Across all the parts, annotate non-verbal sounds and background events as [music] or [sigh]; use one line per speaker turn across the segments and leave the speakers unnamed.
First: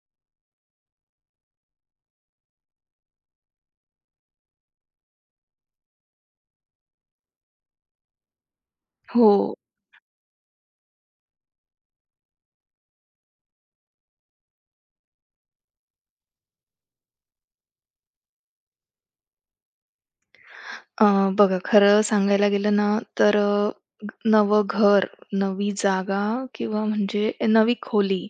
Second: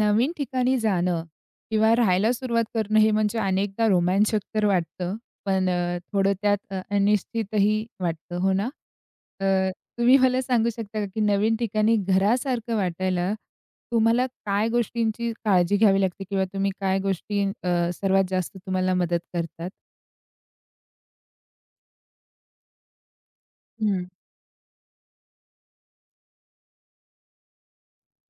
नवीन ठिकाणी जाणं किंवा राहायला सुरुवात करणं हे म्हणजे अनेकदा रोमांचक तर वाटतं, पण थोडं त्यात अनिश्चितही वाटतं, हो ना?
हो.
अ, तुम्ही मला सांगू शकता का, की नवीन ठिकाणी घरासारखं वाटायला तुम्हाला काय गोष्टींची काळजी घ्यावी लागते किंवा तुम्ही काय गोष्टी सर्वात जास्त तुम्हाला मदत करतात?
अ, बघा खरं सांगायला गेलं ना, तर
हं,
नवं घर, नवी जागा किंवा म्हणजे नवी खोली.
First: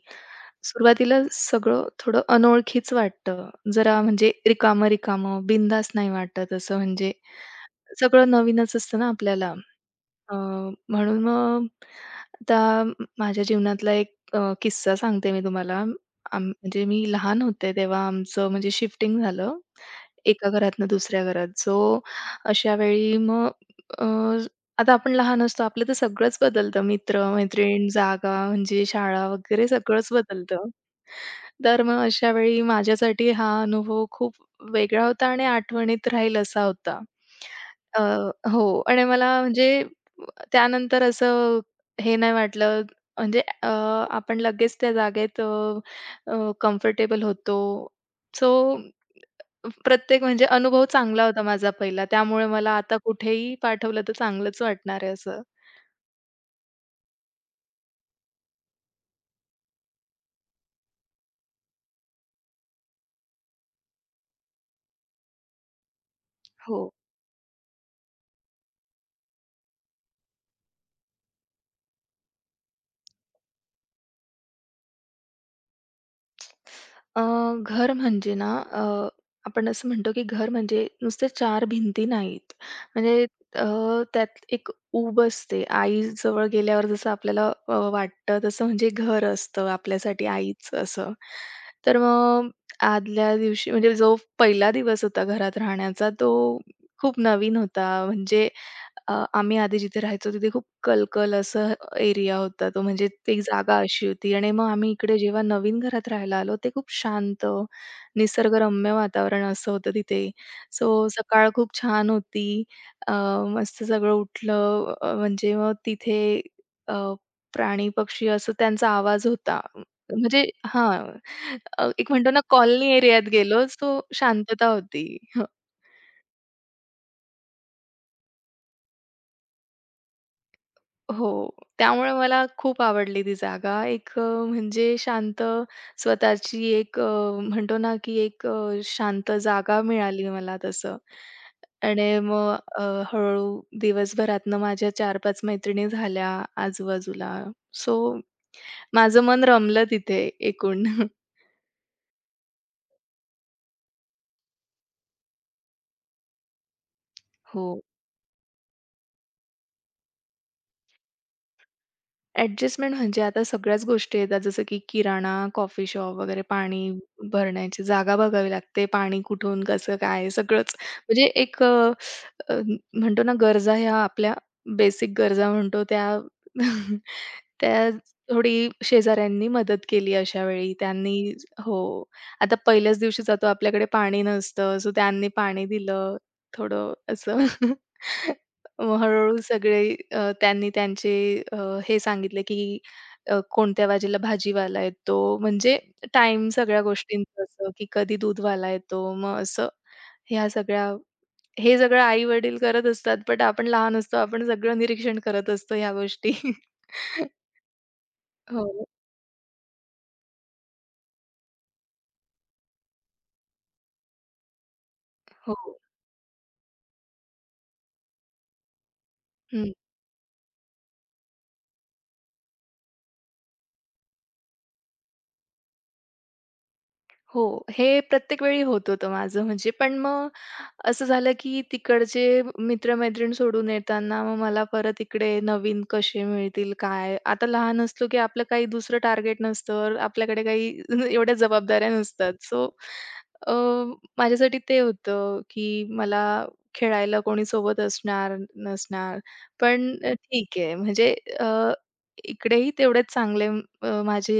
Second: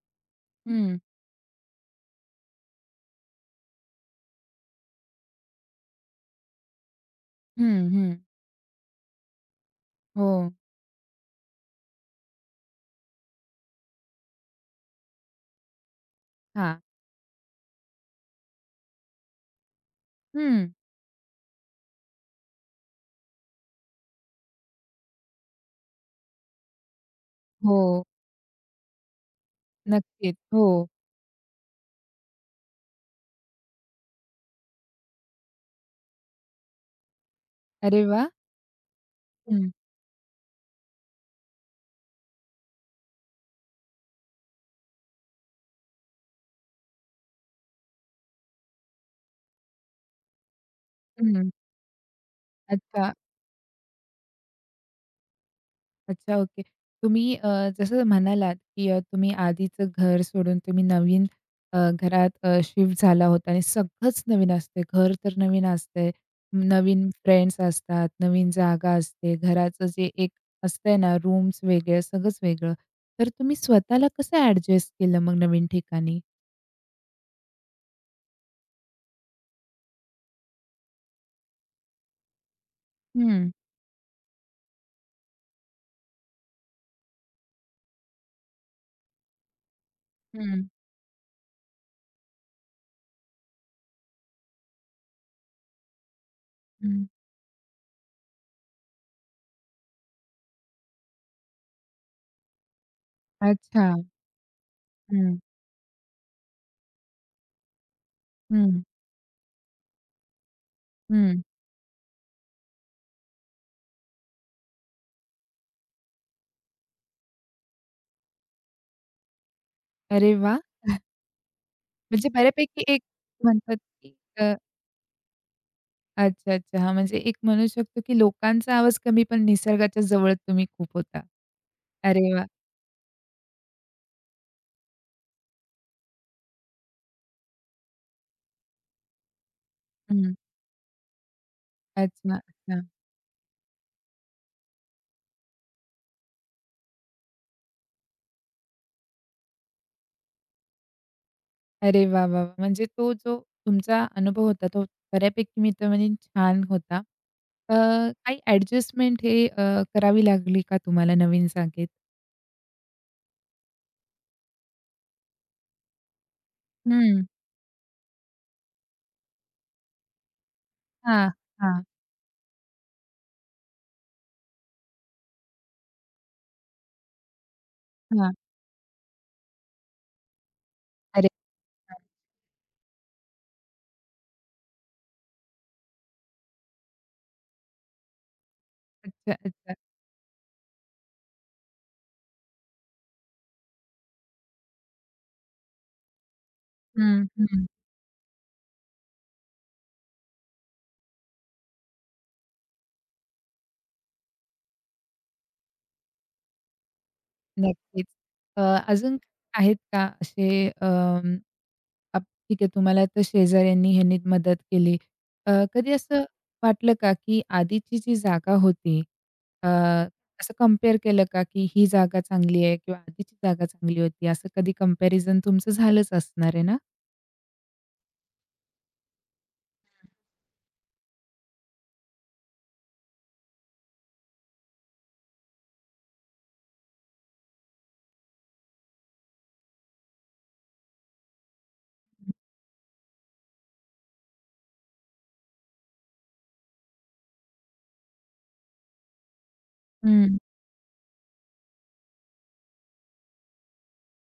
हं,
सुरुवातीला सगळं थोडं अनोळखीच वाटतं. जरा म्हणजे रिकामं-रिकामं, बिंदास नाही वाटत असं म्हणजे.
हं, हं.
सगळं नवीनच असतं ना आपल्याला.
हो.
अ, म्हणून मग आता माझ्या जीवनातला एक किस्सा सांगते मी तुम्हाला.
हां.
म्हणजे मी लहान होते तेव्हा आमचं म्हणजे शिफ्टिंग झालं, एका
हं.
घरातनं दुसऱ्या घरात. सो अशा वेळी मग अ, आता आपण लहान असतो, आपलं तर सगळंच बदलतं.
हो.
मित्र-मैत्रीण, जागा म्हणजे शाळा वगैरे सगळंच
नक्कीच.
बदलतं.
हो.
तर मग अशा वेळी माझ्यासाठी हा अनुभव खूप वेगळा होता आणि आठवणीत राहील असा होता. अ,
अरे वाह!
हो आणि मला
हं,
म्हणजे त्यानंतर असं हे नाही वाटलं म्हणजे आपण लगेच त्या जागेत कम्फर्टेबल होतो. सो प्रत्येक म्हणजे अनुभव चांगला होता
हं.
माझा पहिला. त्यामुळे मला आता
अच्छा.
कुठेही पाठवलं तर चांगलंच वाटणार आहे असं.
अच्छा, ओके. तुम्ही जसं म्हणालात, की तुम्ही आधीचं घर सोडून तुम्ही नवीन घरात शिफ्ट झाला होता आणि सगळंच नवीन असते. घर तर नवीन असते,
हो.
नवीन फ्रेंड्स असतात, नवीन जागा असते, घराचं जे एक असतंय ना, रूम्स वेगळे, सगळंच वेगळं. तर तुम्ही स्वतःला कसं ॲडजस्ट केलं मग नवीन ठिकाणी?
अ, घर म्हणजे ना आपण असं म्हणतो की घर म्हणजे नुसते चार भिंती नाहीत. म्हणजे
हं,
अ, त्यात एक ऊब असते. आई जवळ गेल्यावर जसं आपल्याला वाटतं तसं म्हणजे घर असतं आपल्यासाठी
हं,
आईचं असं. तर मग आदल्या दिवशी म्हणजे जो पहिला दिवस होता घरात राहण्याचा तो
हं.
खूप नवीन होता. म्हणजे आम्ही आधी जिथे राहायचो तिथे खूप कलकल असं एरिया होता तो, म्हणजे ती जागा
अच्छा.
अशी होती आणि मग आम्ही इकडे
हं,
जेव्हा नवीन घरात राहायला आलो, ते खूप शांत,
हं,
निसर्गरम्य वातावरण असं होतं तिथे. सो
हं.
सकाळ खूप छान होती. अ, मस्त सगळं उठलं म्हणजे मग तिथे अ, प्राणी, पक्षी असं त्यांचा आवाज होता.
अरे
म्हणजे
वाह!
हां, एक
म्हणजे
म्हणतो ना
बऱ्यापैकी
कॉलनी
एक
एरियात गेलो,
म्हणतात,
सो
की अ
शांतता होती.
अच्छा, अच्छा. हां, म्हणजे एक म्हणू शकतो, की लोकांचा आवाज कमी, पण निसर्गाच्या जवळ तुम्ही खूप होता.
हो. त्यामुळे
अरे
मला
वाह!
खूप आवडली ती जागा. एक म्हणजे शांत स्वतःची एक म्हणतो ना, की एक शांत जागा मिळाली
हं.
मला तसं. आणि
अच्छा,
मग
अच्छा.
हळूहळू दिवसभरातनं माझ्या 4-5 मैत्रिणी झाल्या आजूबाजूला. सो माझं मन रमलं तिथे एकूण. [laughs]
अरे वाह, वाह, वाह! म्हणजे तो जो तुमचा अनुभव होता, तो बऱ्यापैकी मी तर म्हणेन छान होता.
हो.
अ, काही ॲडजस्टमेंट हे करावी लागली का तुम्हाला नवीन जागेत?
ॲडजस्टमेंट म्हणजे आता सगळ्याच गोष्टी येतात, जसं की किराणा, कॉफी शॉप वगैरे पाणी
हं.
भरण्याची जागा बघावी लागते, पाणी कुठून, कसं, काय सगळंच. म्हणजे
हां,
एक अ,
हां,
अ, म्हणतो ना गरजा ह्या आपल्या बेसिक गरजा म्हणतो त्या [laughs] त्या
हां.
थोडी शेजाऱ्यांनी मदत केली अशा वेळी. त्यांनी
अरे
हो.
वाह!
आता पहिल्याच दिवशी जातो आपल्याकडे पाणी नसतं, सो त्यांनी पाणी दिलं थोडं असं. [laughs] मग
अच्छा,
हळू-हळू
अच्छा.
सगळे त्यांनी त्यांचे अ, हे सांगितले, की कोणत्या भाजीला भाजीवाला येतो. म्हणजे टाईम सगळ्या
हं,
गोष्टींचं
हं.
असं, की कधी दूधवाला येतो. मग असं ह्या सगळ्या हे सगळं आई-वडील करत असतात, बट आपण लहान असतो. आपण सगळं निरीक्षण करत असतो ह्या गोष्टी. [laughs]
नक्कीच. अ,
हो,
अजून आहेत का असे अ आप ठीक आहे, तुम्हाला तर शेजाऱ्यांनी ह्यांनी मदत केली.
हो.
कधी असं वाटलं का, की आधीची जी जागा होती अ,
हं.
असं कंपेअर केलं का, की ही जागा चांगली आहे किंवा आधीची जागा चांगली होती, असं कधी कंपॅरिझन तुमचं झालंच असणार आहे ना?
हो, हे प्रत्येक वेळी होत होतं माझं म्हणजे. पण मग असं झालं की तिकडचे मित्र-मैत्रीण सोडून येताना मग मला परत इकडे नवीन कसे मिळतील, काय? आता लहान असलो की आपलं काही दुसरं टार्गेट नसतं. आपल्याकडे काही [laughs] एवढ्या जबाबदाऱ्या नसतात. सो अ, माझ्यासाठी ते होतं की मला खेळायला कोणी सोबत असणार, नसणार. पण
हं,
ठीक आहे म्हणजे अ, इकडेही तेवढेच चांगले माझे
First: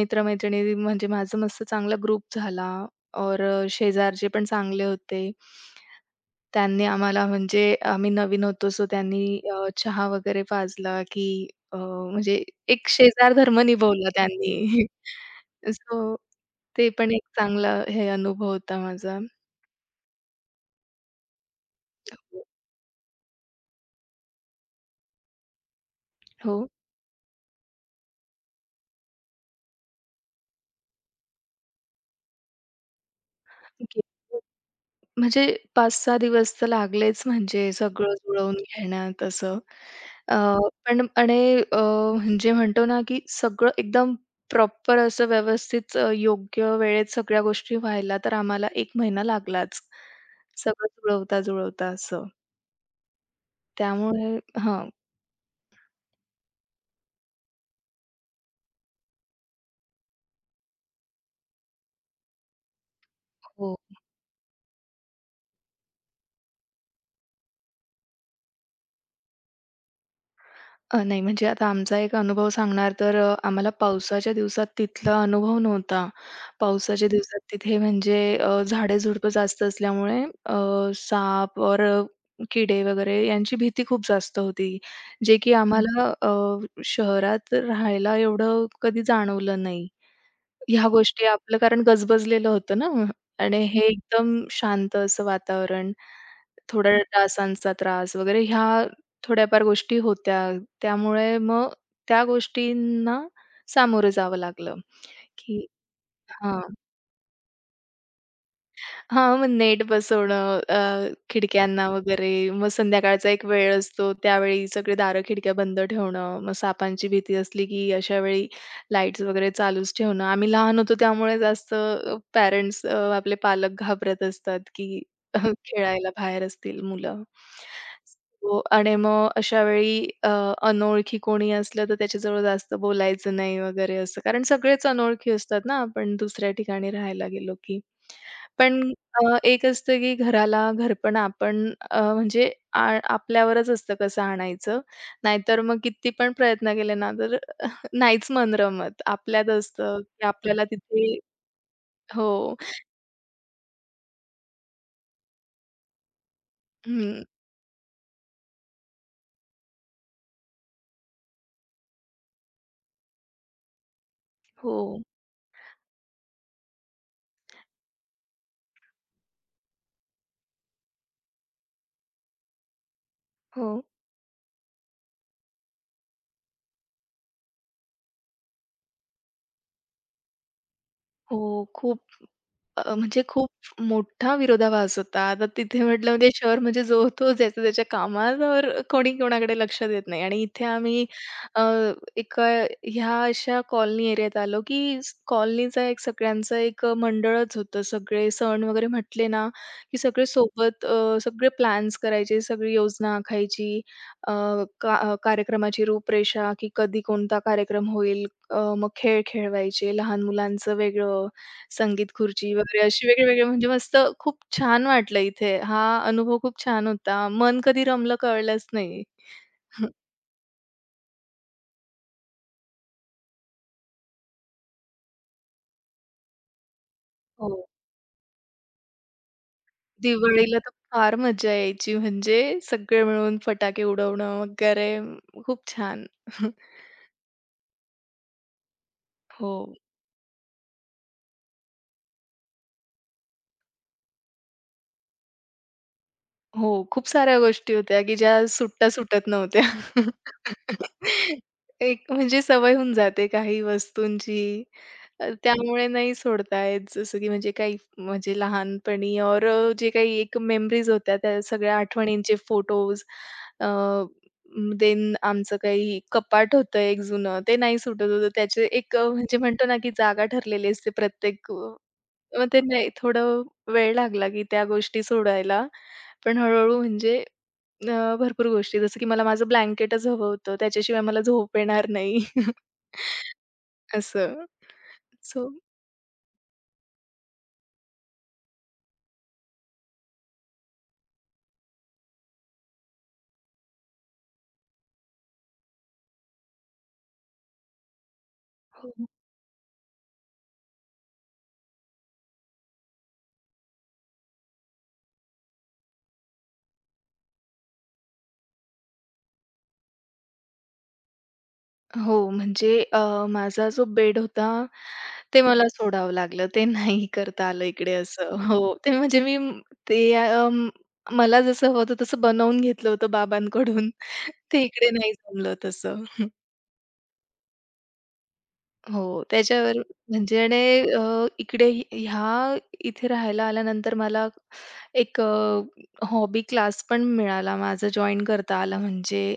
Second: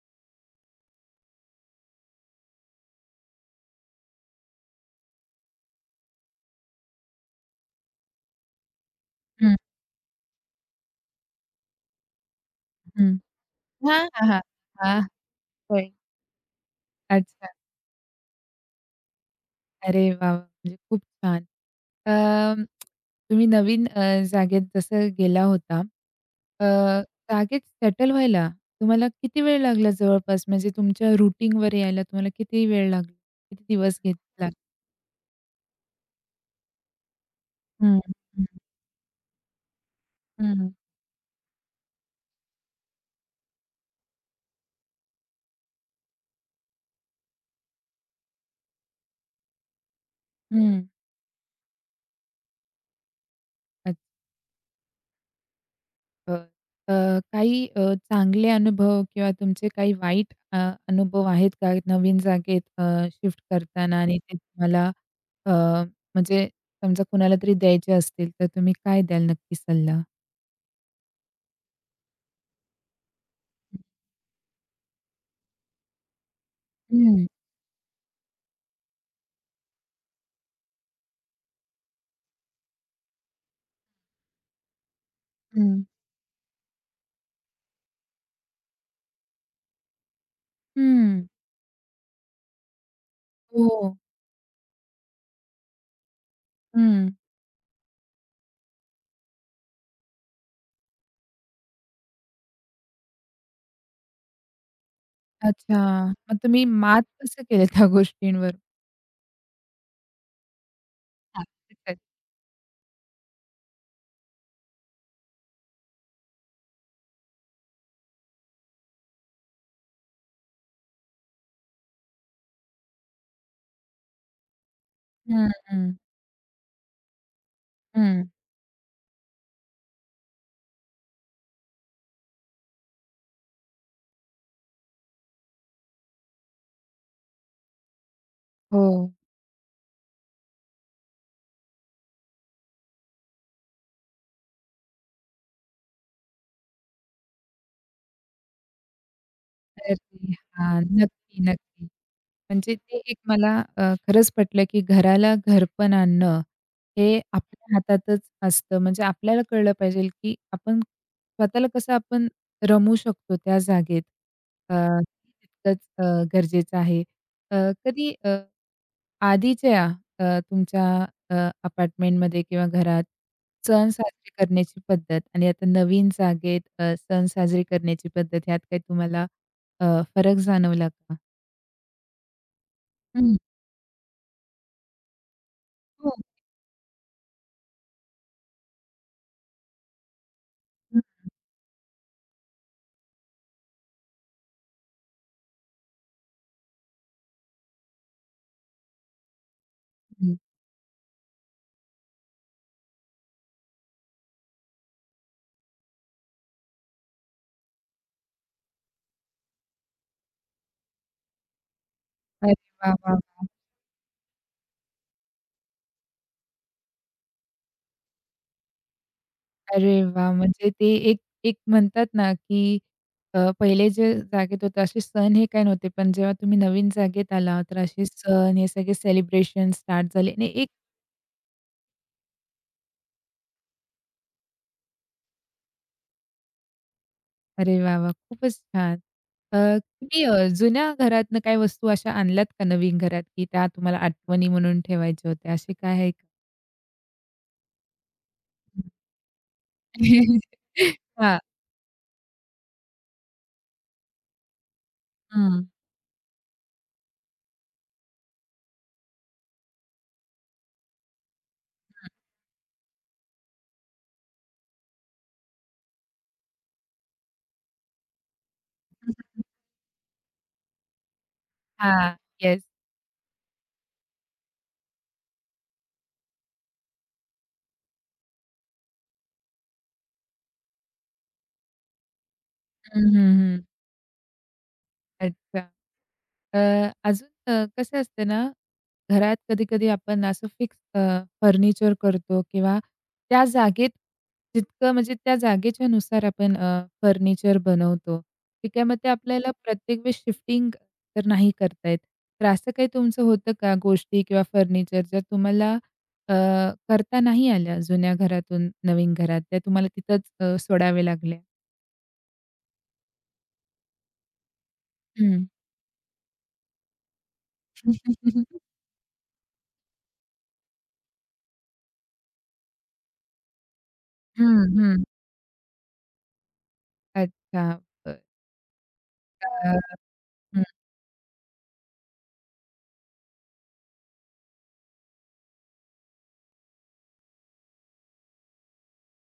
मित्र-मैत्रिणी म्हणजे माझं मस्त चांगला ग्रुप झाला. और शेजारचे पण चांगले होते. त्यांनी आम्हाला म्हणजे आम्ही नवीन होतो सो त्यांनी
हं,
चहा वगैरे पाजला, की म्हणजे एक
हं.
शेजार धर्म
हां,
निभवला
हां, हां.
त्यांनी. [laughs]
हां, होय.
सो ते पण एक
अच्छा.
चांगला हे अनुभव होता माझा.
अरे वाह! म्हणजे खूप छान. अ, तुम्ही नवीन जागेत जसं गेला होता,
हो.
अ, जागेत सेटल व्हायला तुम्हाला किती वेळ लागला जवळपास? म्हणजे तुमच्या रूटीनवर यायला तुम्हाला किती वेळ लागला? किती दिवस घेतला?
म्हणजे 5-6 दिवस तर लागलेच म्हणजे
हं,
सगळं
हं,
जुळवून घेण्यात असं. अ,
हं, हं.
पण आणि अ, म्हणजे म्हणतो ना, की सगळं एकदम प्रॉपर असं व्यवस्थित योग्य वेळेत सगळ्या गोष्टी व्हायला तर आम्हाला 1 महिना लागलाच. सगळं जुळवता-जुळवता असं. त्यामुळे हां.
अ, अ, काही चांगले अनुभव किंवा तुमचे काही वाईट अनुभव आहेत का नवीन जागेत शिफ्ट
हो.
करताना आणि ते तुम्हाला अ, म्हणजे समजा कुणाला तरी द्यायचे असतील, तर तुम्ही काय द्याल नक्की सल्ला?
नाही म्हणजे आता आमचा एक अनुभव सांगणार तर आम्हाला पावसाच्या दिवसात तिथला अनुभव नव्हता. पावसाच्या
हं,
दिवसात तिथे म्हणजे झाडे जास्त असल्यामुळे साप और किडे वगैरे यांची भीती खूप जास्त होती. जे की
हं.
आम्हाला शहरात राहायला एवढं कधी जाणवलं नाही. ह्या गोष्टी
हं.
आपलं कारण गजबजलेलं होतं ना आणि हे हं.
हो.
एकदम शांत असं वातावरण, थोडा
हं.
डासांचा त्रास वगैरे ह्या थोड्याफार गोष्टी होत्या. त्यामुळे मग त्या गोष्टींना सामोरं जावं लागलं, की
अच्छा. मग
हां.
तुम्ही मात कसं केलं त्या गोष्टींवर?
हां, मग नेट बसवणं
हां.
खिडक्यांना वगैरे. मग संध्याकाळचा एक वेळ असतो, त्यावेळी सगळे दारं, खिडक्या बंद ठेवणं. मग सापांची भीती असली की अशा वेळी लाईट्स वगैरे चालूच ठेवणं. आम्ही लहान होतो त्यामुळे जास्त पॅरेंट्स आपले पालक घाबरत असतात की
हं,
[laughs]
हं.
खेळायला बाहेर असतील मुलं.
हं.
हो आणि मग अशा वेळी अनोळखी कोणी असलं तर त्याच्याजवळ जास्त बोलायचं नाही वगैरे असं. कारण सगळेच अनोळखी असतात ना, आपण दुसऱ्या ठिकाणी राहायला गेलो की. पण
हो.
एक असतं की घराला घरपण आपण म्हणजे आपल्यावरच असतं कसं आणायचं. नाहीतर मग किती पण प्रयत्न केले ना, तर नाहीच मन रमत. आपल्यात
अरे
असतं की आपल्याला
हां.
तिथे
नक्की, नक्की.
हो.
म्हणजे ते एक मला खरंच पटलं, की घराला घरपण आणणं हे
हं.
आपल्या हातातच असतं. म्हणजे आपल्याला कळलं पाहिजे, की आपण स्वतःला कसं आपण रमवू शकतो त्या जागेत. अ,
हो.
तितकंच गरजेचं आहे. अ, कधी अ, आधीच्या अ, तुमच्या अ, अपार्टमेंटमध्ये किंवा घरात
हो.
सण साजरे करण्याची पद्धत आणि आता नवीन जागेत सण साजरे करण्याची पद्धत ह्यात काही तुम्हाला अ, फरक जाणवला का?
हो. खूप म्हणजे
हं.
खूप मोठा विरोधाभास होता. आता तिथे म्हटलं
हो.
म्हणजे शहर म्हणजे जो तो ज्याच्या त्याच्या कामावर कोणी कोणाकडे लक्ष देत नाही आणि इथे आम्ही अ, एका ह्या अशा कॉलनी एरियात आलो, की कॉलनीचा एक सगळ्यांचं एक मंडळच होतं. सगळे सण वगैरे म्हटले ना, की सगळे
हं.
सोबत सगळे प्लॅन्स करायचे, सगळी योजना आखायची. अ, कार्यक्रमाची रूपरेषा, की कधी कोणता कार्यक्रम होईल. मग खेळ खेळवायचे, लहान मुलांचं वेगळं, संगीत खुर्ची
अरे
वगैरे
वाह,
अशी
वाह,
वेगळे-वेगळे
वाह!
म्हणजे मस्त खूप छान वाटलं इथे. हा अनुभव खूप छान होता. मन कधी रमलं कळलंच नाही.
अरे वाह! म्हणजे ते एक एक म्हणतात ना, की पहिले जे जागेत होते असे सण हे काही नव्हते. पण जेव्हा तुम्ही नवीन जागेत आला,
हो.
तर असे सण हे सगळे सेलिब्रेशन स्टार्ट झाले आणि
दिवाळीला
एक
तर फार मज्जा यायची म्हणजे सगळे मिळून फटाके उडवणं वगैरे खूप छान. [laughs]
अरे वाह, वाह! खूपच छान.
हो.
तुम्ही जुन्या घरातनं काही वस्तू अशा आणल्यात का नवीन घरात, की त्या तुम्हाला आठवणी म्हणून ठेवायच्या होत्या? असे काय आहे का?
हो, खूप साऱ्या गोष्टी होत्या, की ज्या
हं.
सुट्ट्या सुटत नव्हत्या.
[laughs] हां.
[laughs] एक म्हणजे सवय होऊन जाते काही वस्तूंची.
हं.
त्यामुळे नाही सोडता येत. जसं की म्हणजे काही म्हणजे लहानपणी और जे काही एक मेमरीज होत्या, त्या सगळ्या आठवणींचे फोटोज देन आमचं काही कपाट होतं एक जुनं, ते नाही सुटत होतं. त्याचे एक म्हणजे म्हणतो ना, की जागा ठरलेली असते प्रत्येक मग
हां.
ते
येस.
नाही थोडं वेळ लागला, की त्या गोष्टी सोडायला. पण हळू-हळू म्हणजे अ, भरपूर गोष्टी जसं की मला माझं ब्लँकेटच हवं होतं. त्याच्याशिवाय मला झोप येणार नाही [laughs]
हं, हं, हं.
असं. सो
अच्छा. अजून कसं असतं ना, घरात कधी-कधी आपण असं फिक्स फर्निचर करतो किंवा त्या जागेत जितकं म्हणजे त्या जागेच्या नुसार आपण फर्निचर बनवतो. ठीक आहे,
हो.
मग ते आपल्याला प्रत्येक वेळेस शिफ्टिंग तर नाही करता येत. तर असं काही तुमचं होतं का गोष्टी किंवा फर्निचर ज्या तुम्हाला अ, करता नाही आल्या जुन्या घरातून नवीन घरात, त्या तुम्हाला तिथंच सोडाव्या लागल्या?
हो, म्हणजे माझा जो बेड होता, ते
हं.
हं. मला सोडावं लागलं. ते नाही करता आलं इकडे असं. हो, ते म्हणजे मी ते मला जसं हवं होतं तसं बनवून घेतलं होतं बाबांकडून. ते
हं,
इकडे
हं.
नाही
[laughs]
जमलं तसं.
अच्छा.
हो,
हां.
त्याच्यावर म्हणजे
हं,
आणि इकडे ह्या इथे राहायला आल्यानंतर मला एक हॉबी क्लास पण मिळाला माझा जॉइन करता आला म्हणजे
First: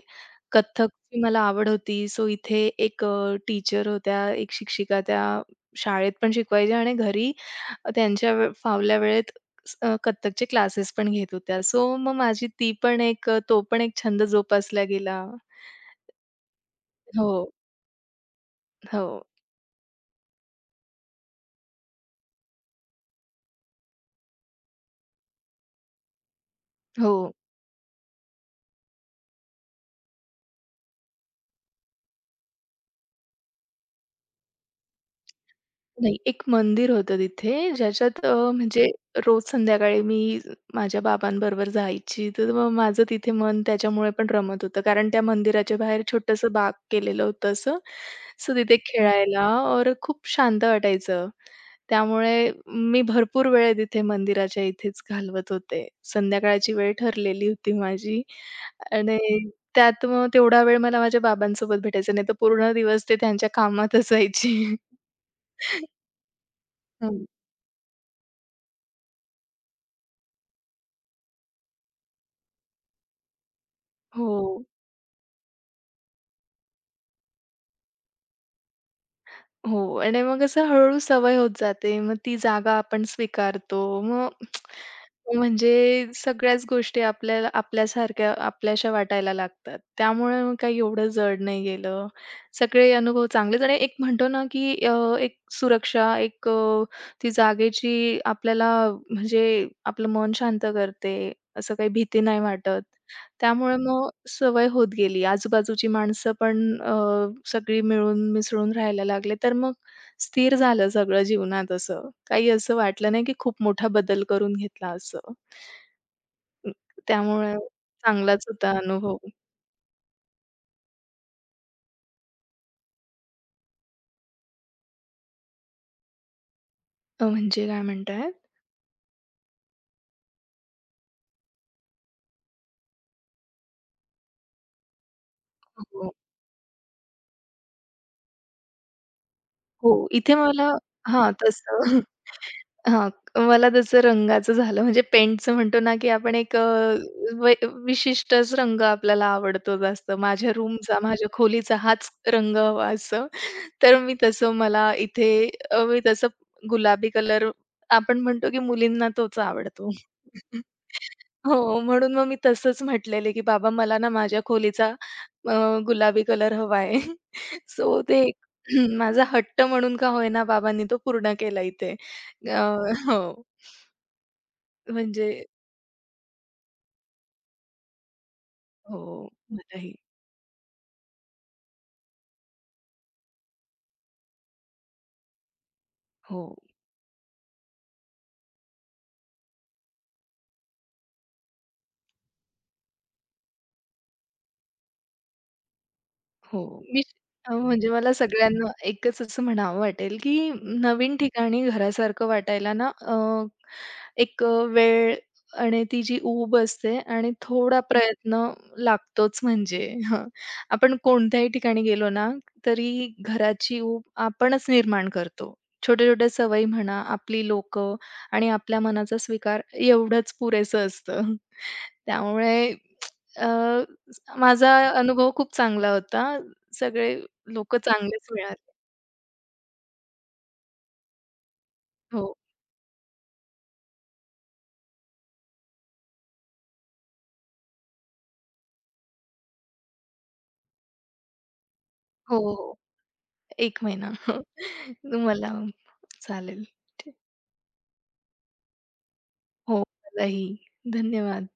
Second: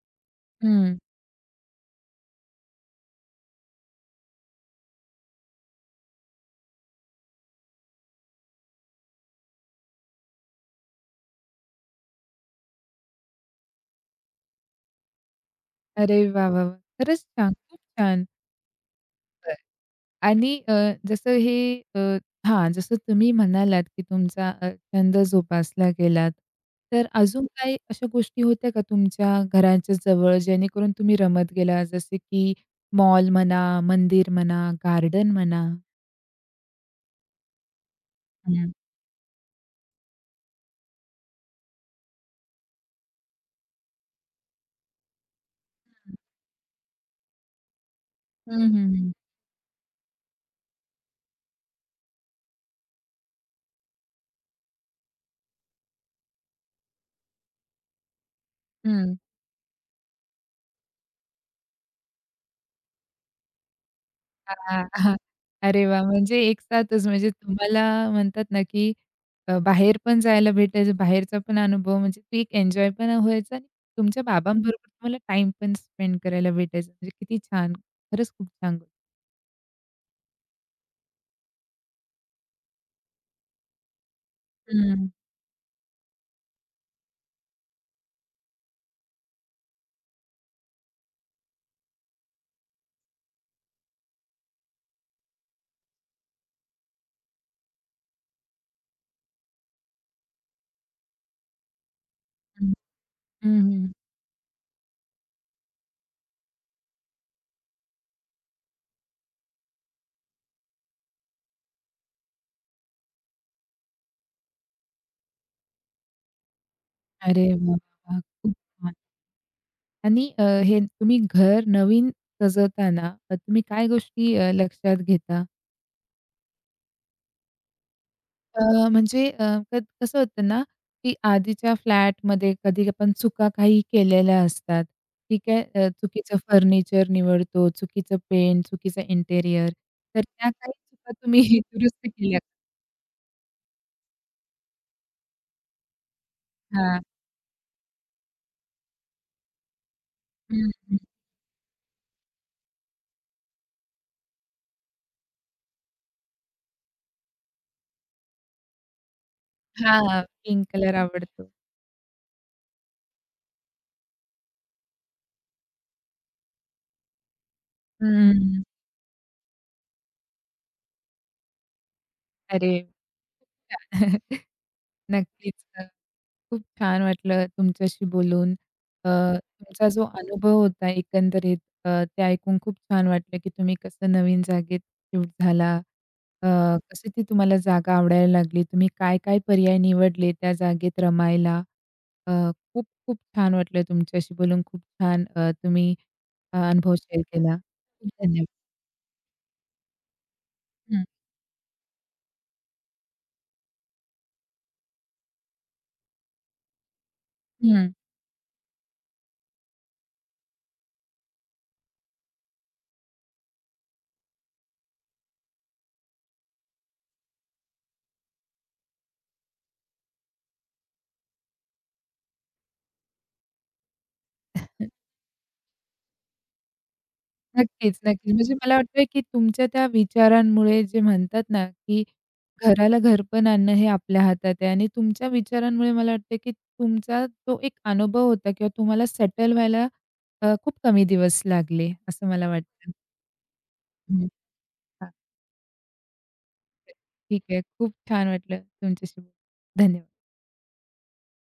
हं.
कथ्थकची मला आवड होती. सो इथे एक टीचर होत्या, एक शिक्षिका त्या शाळेत पण शिकवायच्या आणि घरी त्यांच्या फावल्या वेळेत कथ्थकचे क्लासेस पण घेत होत्या. सो मग माझी ती पण एक तो पण एक छंद जोपासला गेला.
अरे वाह, वाह, वाह! खरंच
हो,
छान, खूप छान.
हो,
बरं. आणि जसं हे अ, हां, जसं तुम्ही म्हणालात, की तुमचा छंद जोपासला गेलात. तर
हो.
अजून काही अशा गोष्टी होत्या का तुमच्या घराच्या जवळ जेणेकरून तुम्ही रमत गेला? जसे की मॉल म्हणा, मंदिर म्हणा, गार्डन म्हणा?
नाही, एक मंदिर होतं तिथे ज्याच्यात
हं, हं,
म्हणजे रोज संध्याकाळी मी माझ्या बाबांबरोबर जायची. तर मग माझं तिथे मन त्याच्यामुळे पण रमत होतं. कारण त्या मंदिराच्या बाहेर छोटंसं बाग केलेलं होतं असं. सो
हं,
तिथे
हं,
खेळायला और खूप शांत वाटायचं. त्यामुळे मी भरपूर वेळ तिथे मंदिराच्या इथेच घालवत होते. संध्याकाळची वेळ ठरलेली होती माझी
हं.
आणि त्यात मग तेवढा वेळ मला माझ्या बाबांसोबत भेटायचा नाही तर पूर्ण दिवस ते त्यांच्या कामातच जायचे.
हां, हां. अरे वाह!
[laughs]
म्हणजे एक साथच म्हणजे तुम्हाला म्हणतात ना, की बाहेर पण जायला भेटायचं, बाहेरचा पण अनुभव म्हणजे तो एक एन्जॉय पण व्हायचा आणि तुमच्या
हो,
बाबांबरोबर तुम्हाला टाईम पण स्पेंड करायला भेटायचा. म्हणजे किती छान. खरंच खूप छान. गोष्ट.
हो. आणि मग असं हळू सवय होत जाते. मग ती जागा आपण स्वीकारतो. मग
हं, हं.
म्हणजे सगळ्याच गोष्टी आपल्याला आपल्यासारख्या आपल्याशा वाटायला लागतात. त्यामुळे मग काही एवढं जड नाही गेलं. सगळे अनुभव चांगलेच आणि एक म्हणतो ना, की एक सुरक्षा, एक ती जागेची आपल्याला म्हणजे आपलं मन शांत करते. असं काही भीती नाही वाटत.
हं,
त्यामुळे
हं.
मग सवय होत गेली. आजूबाजूची माणसं पण सगळी मिळून मिसळून राहायला लागले. तर मग स्थिर झालं सगळं जीवनात असं. काही असं वाटलं नाही, की खूप मोठा बदल करून घेतला असं. अ,
अरे
त्यामुळे
वाह! वाह!
चांगलाच
खूप
होता
छान.
अनुभव.
आणि हे तुम्ही घर नवीन सजवताना तुम्ही काय गोष्टी लक्षात घेता?
म्हणजे काय म्हणताय?
अ, म्हणजे अ, क कसं होतं ना, की आधीच्या फ्लॅटमध्ये कधी आपण चुका काही केलेल्या असतात. ठीक आहे.
हो.
चुकीचं फर्निचर निवडतो, चुकीचं पेंट, चुकीचं इंटेरियर.
हो,
तर
इथे
त्या
मला
काही चुका
हां,
तुम्ही [laughs]
तसं.
दुरुस्त केल्या का?
हां, [laughs] मला तसं रंगाचं झालं म्हणजे पेंटचं म्हणतो ना, की आपण एक अ,
हां.
वै विशिष्टच रंग आपल्याला आवडतो जास्त. माझ्या
हं, हं.
रूमचा, माझ्या खोलीचा हाच रंग हवा असं. तर मी तसं मला इथे मी तसं गुलाबी कलर आपण म्हणतो की मुलींना तोच आवडतो.
हां,
[laughs]
पिंक कलर आवडतो.
हो, म्हणून मग मी तसंच म्हटलेले की "बाबा मला ना माझ्या खोलीचा अ, गुलाबी कलर हवा आहे." [laughs] सो ते एक
हं,
[clears throat] माझा हट्ट म्हणून का होईना बाबांनी तो पूर्ण केला इथे. अ,
अरे!
हो,
[laughs] खूप
म्हणजे
नक्कीच. खूप छान वाटलं तुमच्याशी बोलून.
हो,
अ, तुमचा
मलाही.
जो अनुभव होता एकंदरीत ते ऐकून खूप छान वाटलं, की तुम्ही कसं नवीन जागेत शिफ्ट झाला.
हो.
अ, कशी ती तुम्हाला जागा आवडायला लागली. तुम्ही काय-काय पर्याय निवडले त्या जागेत रमायला. अ, खूप खूप छान वाटलं तुमच्याशी बोलून. खूप छान तुम्ही
हो.
अनुभव
मी
शेअर केला.
म्हणजे
खूप
मला
धन्यवाद.
सगळ्यांना एकच असं म्हणावं वाटेल, की
हं,
नवीन ठिकाणी घरासारखं वाटायला ना एक वेळ आणि ती जी ऊब असते आणि थोडा
हं.
प्रयत्न लागतोच म्हणजे हं. आपण कोणत्याही ठिकाणी गेलो ना, तरी घराची ऊब आपणच निर्माण करतो. छोट्या-छोट्या सवयी म्हणा, आपली लोकं आणि आपल्या मनाचा स्वीकार एवढंच पुरेसं असतं. [laughs] त्यामुळे अ, माझा अनुभव खूप चांगला होता. सगळे लोकं
नक्कीच,
चांगलेच
नक्कीच. म्हणजे
मिळाले.
मला वाटतंय, की तुमच्या त्या विचारांमुळे जे म्हणतात ना, की
हो,
घराला घर पण आणणं हे आपल्या हातात आहे आणि तुमच्या विचारांमुळे मला वाटतं, की तुमचा तो एक अनुभव होता किंवा तुम्हाला सेटल व्हायला खूप कमी दिवस लागले असं
हो,
मला
हो.
वाटतं.
1 महिना.
हं.
[laughs]
हां,
तुम्हाला चालेल.
ठीक आहे. खूप छान वाटलं तुमच्याशी बोलून.
हो,
धन्यवाद.
मलाही. धन्यवाद.